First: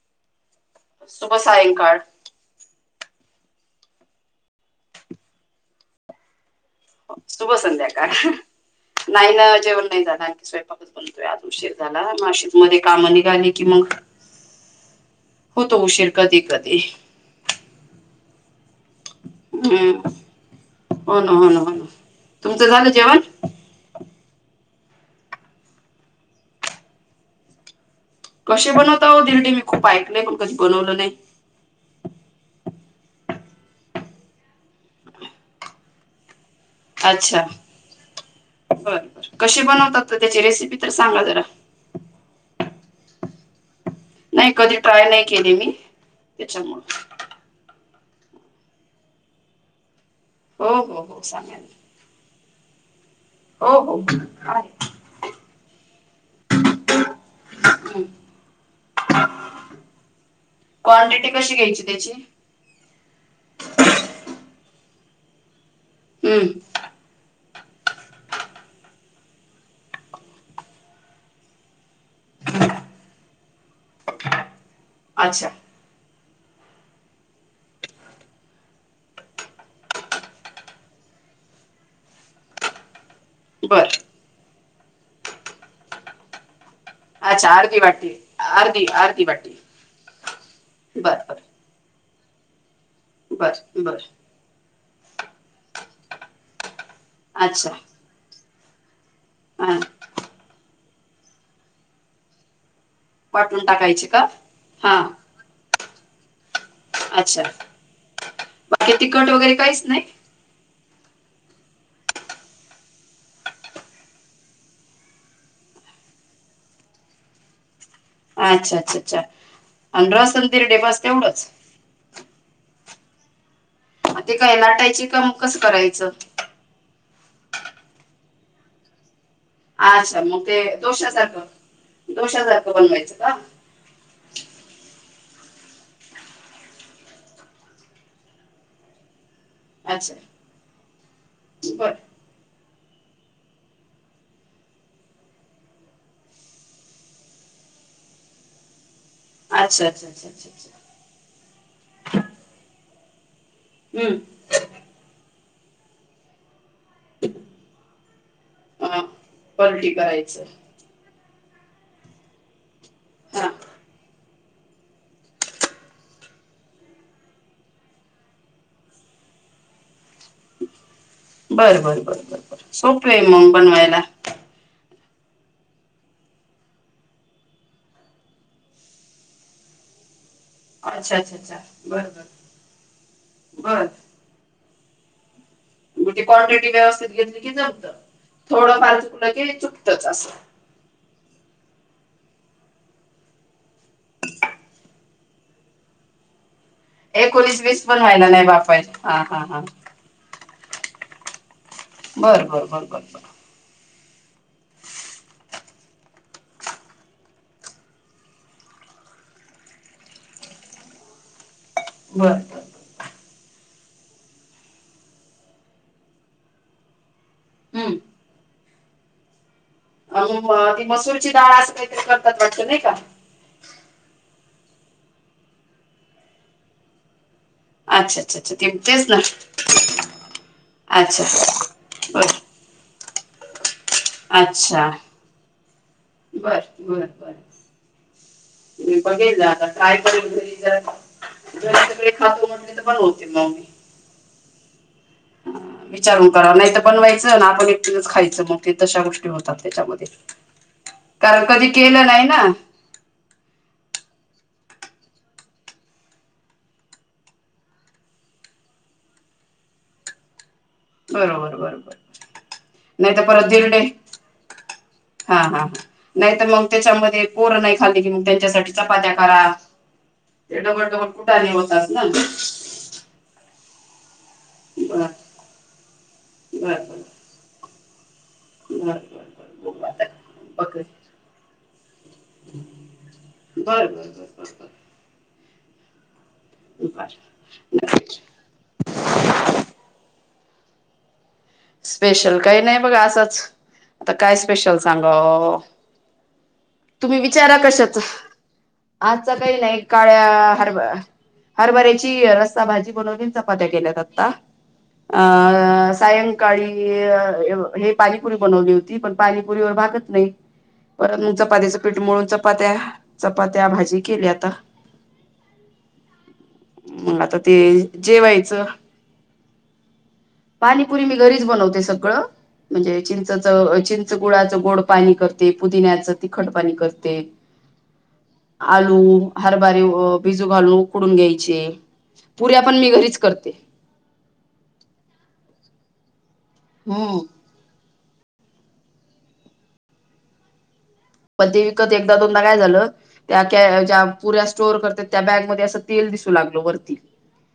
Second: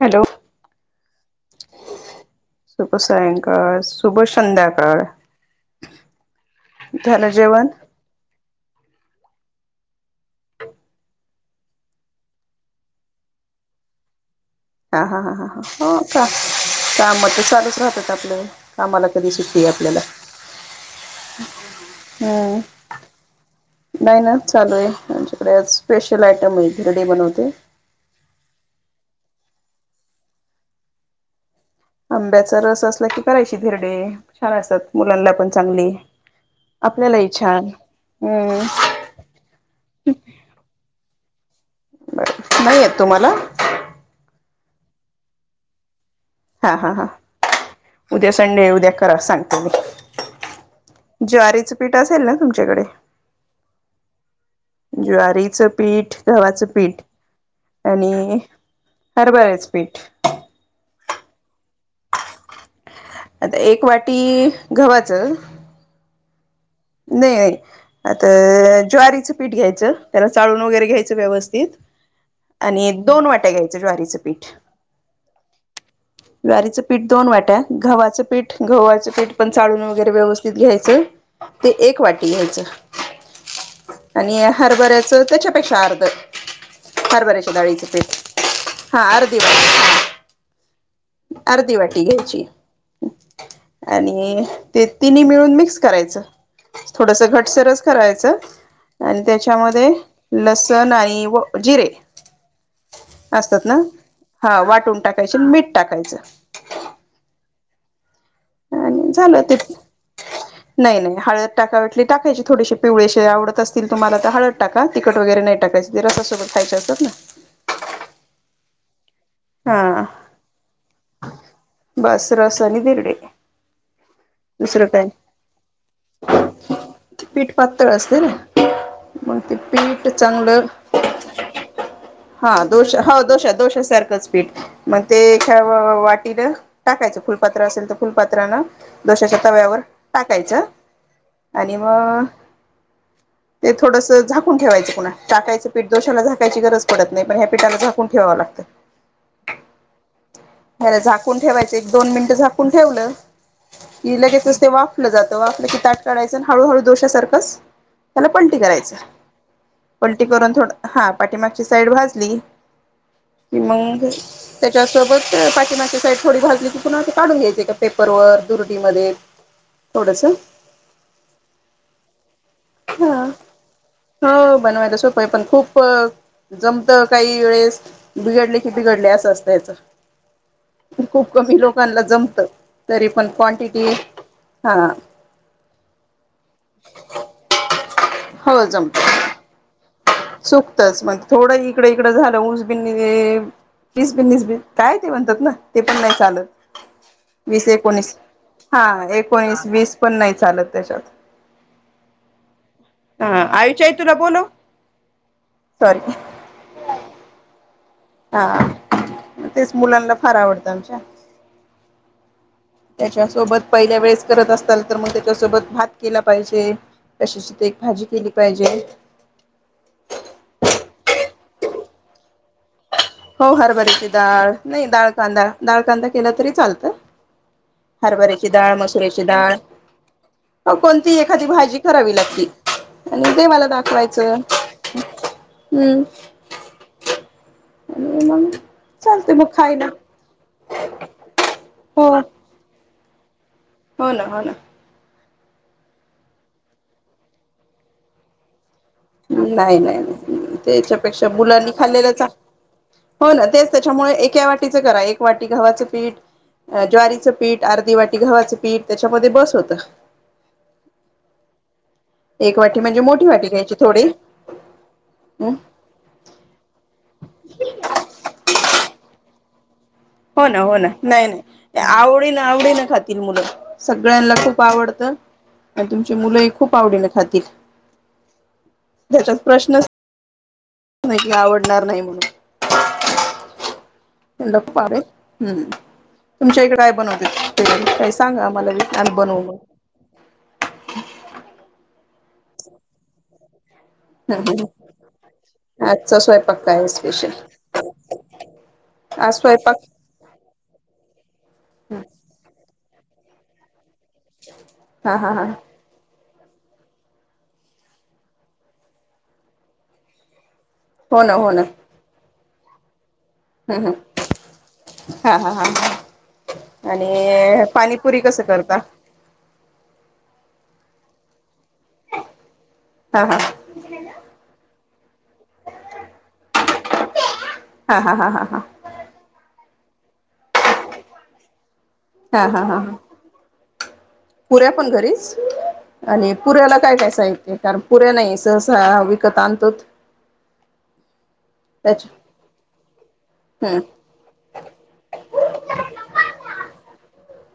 Hello शुभ सायंकाळ सुुभ सायंकळ सुभा शंदकर शुभ संध्याकाळ नाही ना जेवण नाही झालं आणखी स्वयंपाकच बनतोय आज उशीर झाला मशी मध्ये कामं निघाली की मग हा हा ह ह ह होतो हो उशीर का कधी कधी काम तर चालूच राहतात आपल्या का मला हम् हो ना हो ना हो ना हम्म तुमचं झालं जेवण नाही ना चालू आहे आमच्याकडे स्पेशल आयटम आहे रेडी बनवते कसे बनवता हो बिल्डिंग मी खूप ऐकल पण कधी बनवलं नाही. आंब्याचा रस असला की करायची धिरडे छान असतात मुलांना पण चांगली. आपल्यालाही अच्छा छान हम्म बर बर कशी बनवतात त्याची रेसिपी तर सांगा जरा. बर नाही येत तुम्हाला. नाही कधी ट्राय नाही केली मी हा हा हा त्याच्यामुळे उद्या संडे हाय उद्या करा सांगतेो मी हो हो हो सांगा ना. ज्वारीचं पीठ असेल ना तुम तुमच्याकडे हो हो आहे ज्वारीचं पीठ गव्हाचं पीठ आणि हरभऱ्याचं पीठ क्वांटिटी कशी घ्यायची त्याची आता एक वाटी गव्हाच हम्म नाही आता ज्वारीचं पीठ घ्यायच त्याला चाळून वगैरे घ्यायचं व्यवस्थित आणि दोन वाट्या घ्यायचं ज्वारीचं पीठ अच्छा ज्वारीचं पीठ दोन वाट्या गव्हाचं पीठ गव्हाचं पीठ पण चाळून वगैरे व्यवस्थित घ्यायचं ते एक वाटी घ्यायचं बर आणि हरभऱ्याचं त्याच्यापेक्षा अर्ध अच्छा हरभऱ्याच्या अर्धी डाळीचं पीठ वाटी अर्धी हा अर्धी वाटी बर वाटी बर अर्धी वाटी घ्याय ची बर बर आणि ते तिन्ही मिळून मिक्स करायचं थोडस घट अच्छा सरच करायचं आणि हा त्याच्यामध्ये लस तनई व जिरे असतात वाटून ना टाकायची का हा वाटून टाकायचे मीठ टाकायचं अच्छा बाकी आणि तिकट झालं वगैरे ते काहीच नाही नाही नाही हळद टाकावी वाटली तर टाकायची थोडीशी पिवळेसे आवडत असतील तुम्हाला तर हळद टाका तिखट वगैरे नाही टाकायच ते रसासोबत खायचे असतात ना अच्छा अच्छा अच्छा हा आणि रसन दिरडे बस तेवढंच बस रसानी धिर ते ते काय लाटायचे का मग कसं करायचं पीठ पातळ असते ना मग ते पीठ अच्छा मग ते चांगलं दोषण्यासारखं हा दोश हो दोश दोशा सारखंच पीठ म ते एख वाटीन टाकायचं फुलपात्र असेल तर फुलपात्राान दोशाच्या तव्यावर अच्छा टाकायचं आणि बर मग ते थोडस झाकून ठेवायचं पुन टाकायचं पीठदोशाला झाकायची गरज पडत नाही पण ह्या पिठाला झाकून ठेवावं लागतं अच्छा अच्छा अच्छा अच्छा अच्छा र झाकून ठेवायच एक दोन मिनट झाकून ठेवलं ति हम्म लगेचच ते वापलं जात त आपलं क तट टायचं हळूहळू दोशासारखंच त्याला पलटी करायचं हा, पलटी करून थोडं हा पाटिमा साईड भाजली हा इ मंगंग त्याच्यासोबत पाकमाची साईड थोडी भाजली तर पुन्हा ते काढून घ्यायचे का पेपर वर दुरडीमध्ये थोडस बर बर बर बर सोपे हा मग बनवायला हो बनवायला सोपं पण खूप जमत काही वेळेस बिघडले की बिघडले असं असतं याच अच्छा खूप अच्छा अच्छा कमी लोकांना बर बर जमत तरी पण क्वांटिटी हा गे क्वाांटट वस्थित घ ज ह [inaudible] हो थोड जमत फार चक ला के च सुकतच मग थोडं इकडे इड झालं ऊस बििसबिनस काय ते म्हणतात ना ते पण नाही चालत एकोणीस वीस पण व्हायला नाही बापर हा हा हा एकोणीस वीस पण नाही चालत त्याच्यात बर बर बर बर बर तूो नव ना सॉरी हा तेच मुलांना फार आवडतं आमच्या बर त्याच्यासोबत पहिल्या वेळेस करत असाल तर मग त्याच्यासोबत भात केला पाहिजे तशीच ते एक भाजी केली पाहिजे अ ती मसूरचीडाळ असं काहीतरी करतात वाटत नाही का हो हरभरीची डाळ नाही डाळ कांदा डाळ कांदा केला तरी चालतंय अच्छा अच्छा हरभऱ्याची अच्छा ते डाळ तेच ना मसुऱ्याची डाळ कोणती अच्छा एखादी भाजी करावी बर लागते आणि ते मला दाखव व्हायचं अच्छा बर बर बर ह त बघे आता काय करल सग हो खातट तर पणत [inaudible] हो ना हो ना विचारून करा नाहीत बनवायचं ना आपण एकटूनच खायचं मग ते तशा गोष्टी होतात नाही नाही त्याच्यामध्ये नाही त्याच्यापेक्षा कारण कधी मुलांनी केलं खाल्लेलं नाही ना हो ना तेच त्याच्यामुळे एका वाटीच करा एक वाटी गव्हाचं पीठ ज्वारीच पीठ अर्धी वाटी गव्हाचं पीठ त्याच्यामध्ये बस होत बरोबर बरोबर म्हणजे नाही तर मोठी परत वाटी घ्यायची दर्डे थोडी हा हा हो नाहीत मग त्याच्यामध्ये पोर नाही खाल्ली की मग त्यांच्यासाठी चपात्या करा हो ते ना हो डबल ना डबल नाही कुटाने नाही होतात आवडी ना आवडी ना खातील मुलं सांग सगळ्यांना खूप बर आवडतं आणि तुमची मुलंही खूप आवडीने खातील ब बर खू त आवड णार नाही बर बर बर बर त्यांना बर खूप आवडेल हम्म तुमच्या इकडे काय बनवते काही सांगा आम्हाला बनवू मग स्पेशल काही नाही बघ असंच आता काय हं हं. स्पेशल सांग आजचा स्वयंपाक काय आहे तुम्ही स्पेशल विचारा कशाच आज काही नाही काळ्या हर ह हरभऱ्याची रस्साभजी ब च्या गेल्या [unintelligible] हा हा हा अ सायं सकाळी हे पाणीपुरी बनवली होती पण पाणीपुरी व भागत नाही परत हो मगं पाधचं पीठ मिळून पात हम् ह हा ह ह आणि मग आता ते पाणीपुरी कसं करता पानीपुरी म घरीच बनवते सगळं म्हणजे हा हा चिंचच चिंच गुळाचं गोड पाणी करते पुदिन्याचं तिखट पाणी करते हा हा हा हा हा आलू बारी बिजू घालून उकडून घ्यायचे हा हा पुऱ्या हा पण मी हा घरीच करते पुऱ्या पण घरीच आणि पुऱ्याला काय कायकाय हम्म साहिते कारण पुरे नाही सहसाहा वििकत अनंतात पण ते विकत एकदा दोनदा काय झालं हं त्या ज्या पुऱ्या स्टोर करत त्या बॅग म अस तेल दिसू लागलो वरती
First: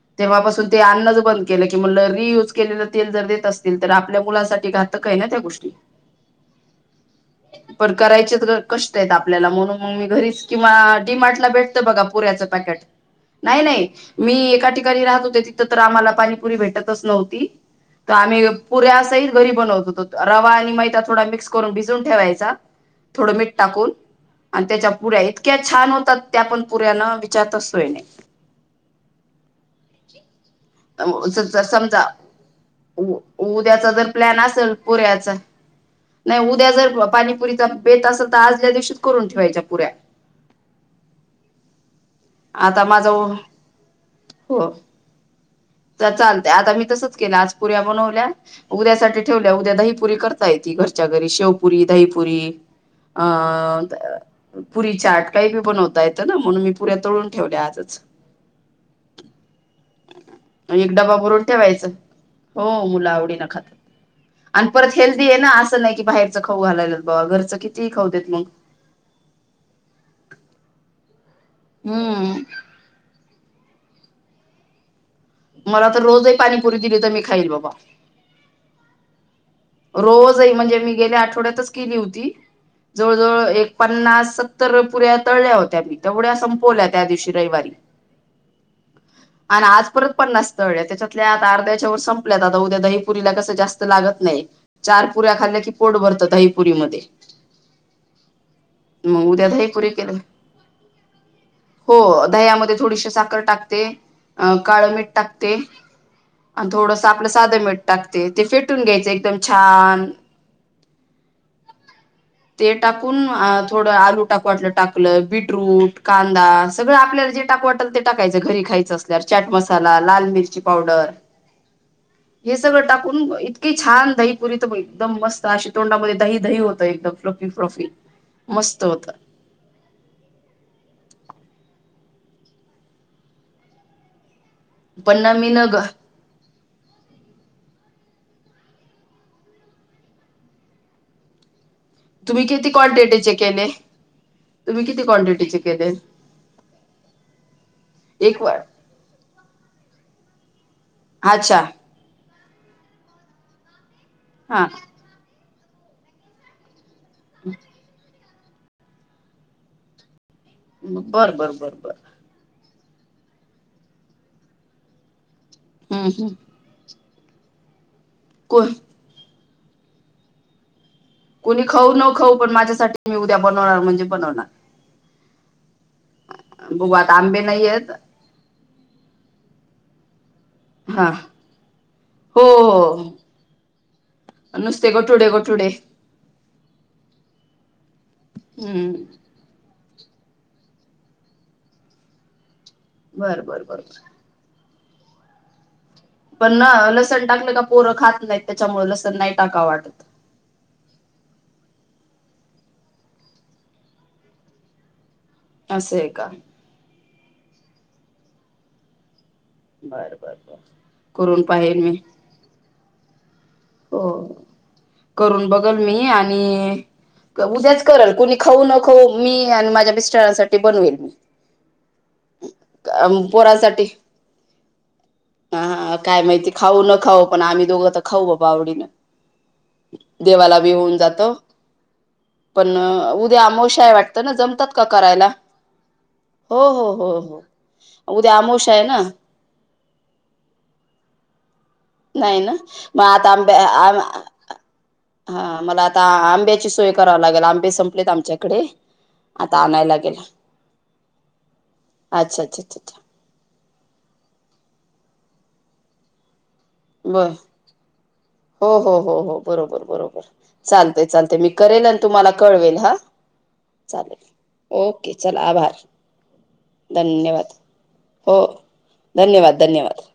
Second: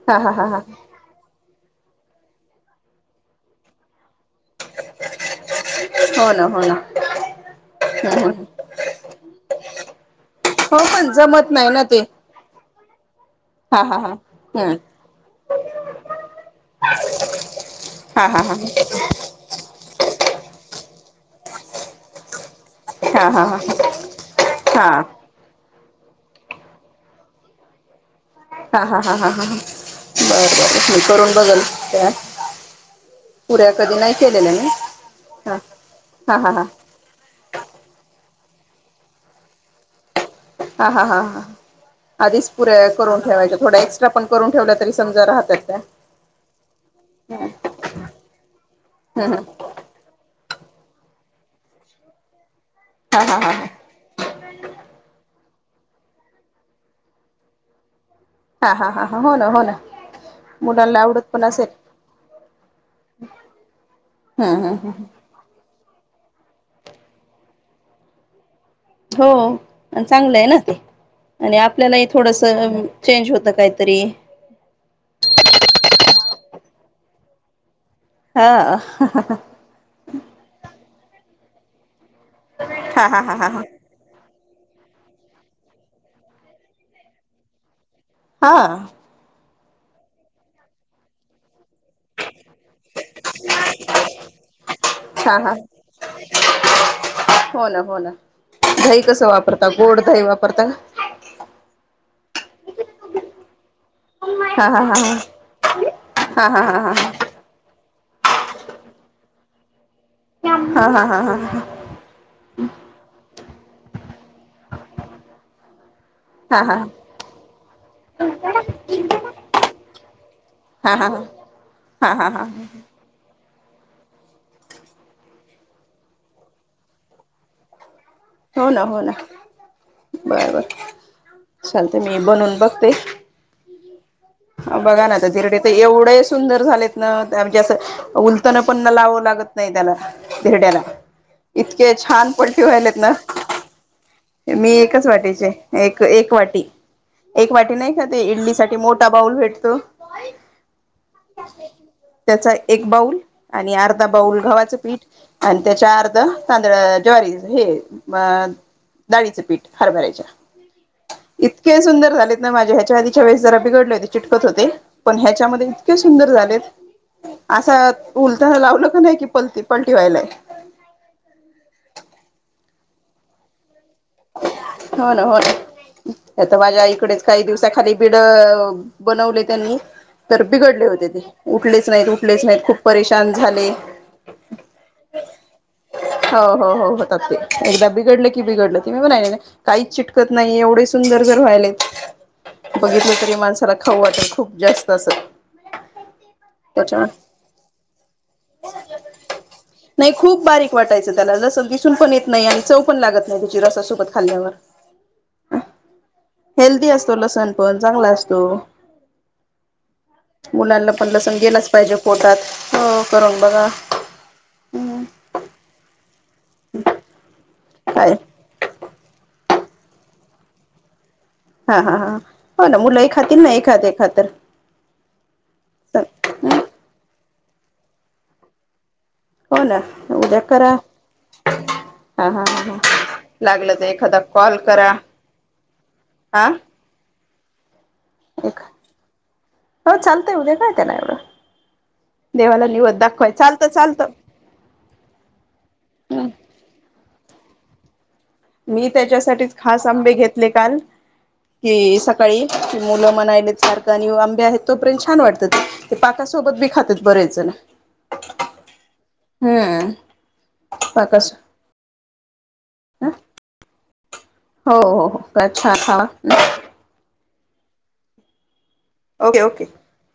हा हा हा हा तेव्हापासून ते अन्नच बंद केलं कि म्ह रियूज केलेलं तेल जर देत असतील तर आपल्या मुलासाठी घातकही ना त्या गोष्टी हो ना हो ना क आपल्याला म्हणून म मी घरीच हो पण किंवाडीमार्टला जमत नाही भेटत ना ते बघा पुच कट नाही हा नाही हा हा मी एका हं ठिकाणी राहत होते तिथं तर आम्हाला पाणीपुरी भेटतच नव्हती तर हा हा आम्ही हा पुऱ्यासहित घरी बनवत होतो रवा आणि माहत थोडा मिक्स करून भिजून ठेवायचा हा थोडं हा हा मीठ हा टाकून आणि हा त्याच्या पुड्या इतक्या छान होत ते आपण पुर्यानं विचारत असतोय नाही हा हा ह ह बर बर मी करून नाही बघल समजा त्या उऱ्या उद्याचा कधी जर नाही प्लॅन केलेल्या मी असेल पुऱ्याचा ह हा ह ह ल तर आजल्या दिवशी करून ठेवायच्या पुऱ्या हा हा हा ह आधीच पुरे आता माझा करून ठेवायच्या थोड्या एक्स्ट्रा पण करून ठेव तरी समजा राहतात त्या तर चालते आता मी तसच केलं आज पुऱ्या बनवल्या उद्यासाठी हम्म हम्म ठेवल्या उद्या दही पुरी करत य त घरच्या घरी शेवपुरी दहीपुरी हा हा हा हा अं पुरी चाट काही बी बनवता येतं ना म्हणून मी पुऱ्या तोळून ठेवल्या आजच हा हा हा हा हो ना हो ना एक मुलांना डबा आवडत भरून पण असेल ठेवायचं हो मुलं आवडी न खातात हम्म आणि हम्म परत हेल्दी आहे ना असं नाही की बाहेर खाऊ घालायला बा घरचं किती खऊ देत मग हो चांगलं आहे ना ते आणि आपल्यालाही हम्म थोडसं चेंज होतं काहीतरी मला तर रोजही पाणीपुरी दिली तर मी खाईल बाबा हा रोजही म्हणजे मी गेले आठ ोडचली हो हा जवळ हा हा जवळ हा एक पन्नास तर पुऱ्या तळल्या होत्या मी तेवढ्या संपवल्या त्या दिवशी रविवारी हा आणि आज परत पन्नास तळल्या त्याच्यातल्या आता अर्ध्याच्या वर संपल्यात आता उद्या दहीपुरीला कसं जास्त लागत नाही चार पुऱ्या हा हा खाल्ल्या की पोट भरतं दहीपुरीमध्ये हो ना हो ना दही मग कसं उद्या वापरता दहीपुरी गोड केलं दही वापरता ना हो दह्यामध्ये थोडीशी साखर टाकते. अ हा हा काळं हा मीठ टाकते हा हा हा आणि हा हा थोडंस आपलं साधं मीठ टाकते ते फेटून घ्यायचं एक एकदम छान हा हा हा हा ह ते टाकून अं थोडं [unintelligible] टाकू वाटलं टाकलं बीटरूट कांदा हा हा हा सगळं आपल्याला जे टाकू वाटेल ते टाकायचं घरी खायचं असल्यावर चाट मसाला, लाल मिरची पावडर, हा हा हा हा हे सगळं टाकून इतका की छान दहीपुरी तर म एकदम मस्त अशी तोंडामध्ये दही दही होतं एकदम प्लफी प्लफी. हो ना, हो ना, बरबर. चालतंय मी बनवून बघते. बघा ना पण आ न मी धिरडे न तर ग एवढे सुंदर झालेत ना. म्हणजे असं उलतन पण ना लावावं लागत नाही त्याला धिरड्याला इतके छान तुम्ही पलटी किती व्हायलेत ना. क्वांटिटीचे केले मी तुम्ही किती एकच वाटीचे क्वांटिटीचे केले एक एक वाटी, एक वाटी नाही का ते एक इडली वाट साठी मोठा बाऊल भेटतो. अच्छा त्याचा एक बाऊल आणि अर्ध बाउल हा गव्हाचं पीठ आणि त्याच्या अर्ध तांदळा ज्वारीचं हे म डाळीचं पीठ हरभऱ्याच्या. बर बर बर इतके बर सुंदर झालेत ना माझ्या ह आधीच्या वेळेस जरा बिघडले होते चिटकत होते पण ह्याच्या त्यामध्ये इतके हम्म सुंदर हम्म झालेत असं. उलताना को लावलं की नाही की पलती पलटी व्हायलंय. हो पण माझ्यासाठी मी उद्या बनवणार म्हणजे बनवणार हो ना हो ना आता माझ्या बघू आता आईकडेच आंबे काही नाहीयेत दिवसाखाली बिड बनवले त्यांनी तर बिघडले होते हा ते उठलेच नाहीत, हो उठलेच नाहीत हो खूप परेशान झाले. नुसते गठुडे गठुडे हो हो हो होतात ते एकदा बिघडलं की बिघडलं. हम्म [inaudible] काही च त नाही एवढे सुंदर घर व्हायले. बघितलं तरी बर बर माणसाला बर खाऊ वाटे खूप जास्त तसं. पण ना लसण टाकलं का पोरं खात नाहीत त्याच्यामुळे लसण नाही टाका वाटत. नाही खूप बारीक वाटायचं त्याला लसण दिसून पण येत नाही आणि चव पण लागत नाही. रसासोबत खाल्ल्यावर. असंय का? तो लसण पण चांगला असतो. बर बर बर मुलांना पण लसण करून गेलंच पाहिल मी पाहिजे पोटात. हो कररून हो करून बघल मी आणि आणि क उद्याच काय करल कुणी खाऊ न खाऊ मी आणि माझ्या मिस्टरांसाठी बनवेल मी हा हा ह हो ना मुलं एखातीर ना पोरासाठी एखाद्या खातर हा काय माहिती खाऊ न खाऊ पण आ्हीोघं खऊ वावडीने हो ना उद्या देवाला भी करा होऊन जात हा हा ह ह पण उद्या लागलं तर अमवशाय एखादा वाटतं ना कॉल जमतात का करा करायला हा हो हो हो हो [unintelligible] एक अमावश्या आहे ना हो चालतंय उद्या काय त्यांना एवढं नाही ना देवाला निवद मग आता दाखवाय चालतं आंब चालतं हा मला आता आंब्याची सोय कर लागल आंबे संपलेतम मी त्याच्यासाठीच खास आंबे घेतले काल की अच्छा सकाळी अच्छा अच्छा अच्छा मुलं म्हणाले सारख आणि आंब्या आहेत तोपर्यंत ान वाटतात ते पाका बर हो हो हो हो बरोबर हम्म बरोबर चालत पाकास चालते मी करेल तुम्हाला ळवेल हा हो चालेल हो ओके हो चला आभार छान खावा धन्यवाद हो ओके धन्यवाद ओके. धन्यवाद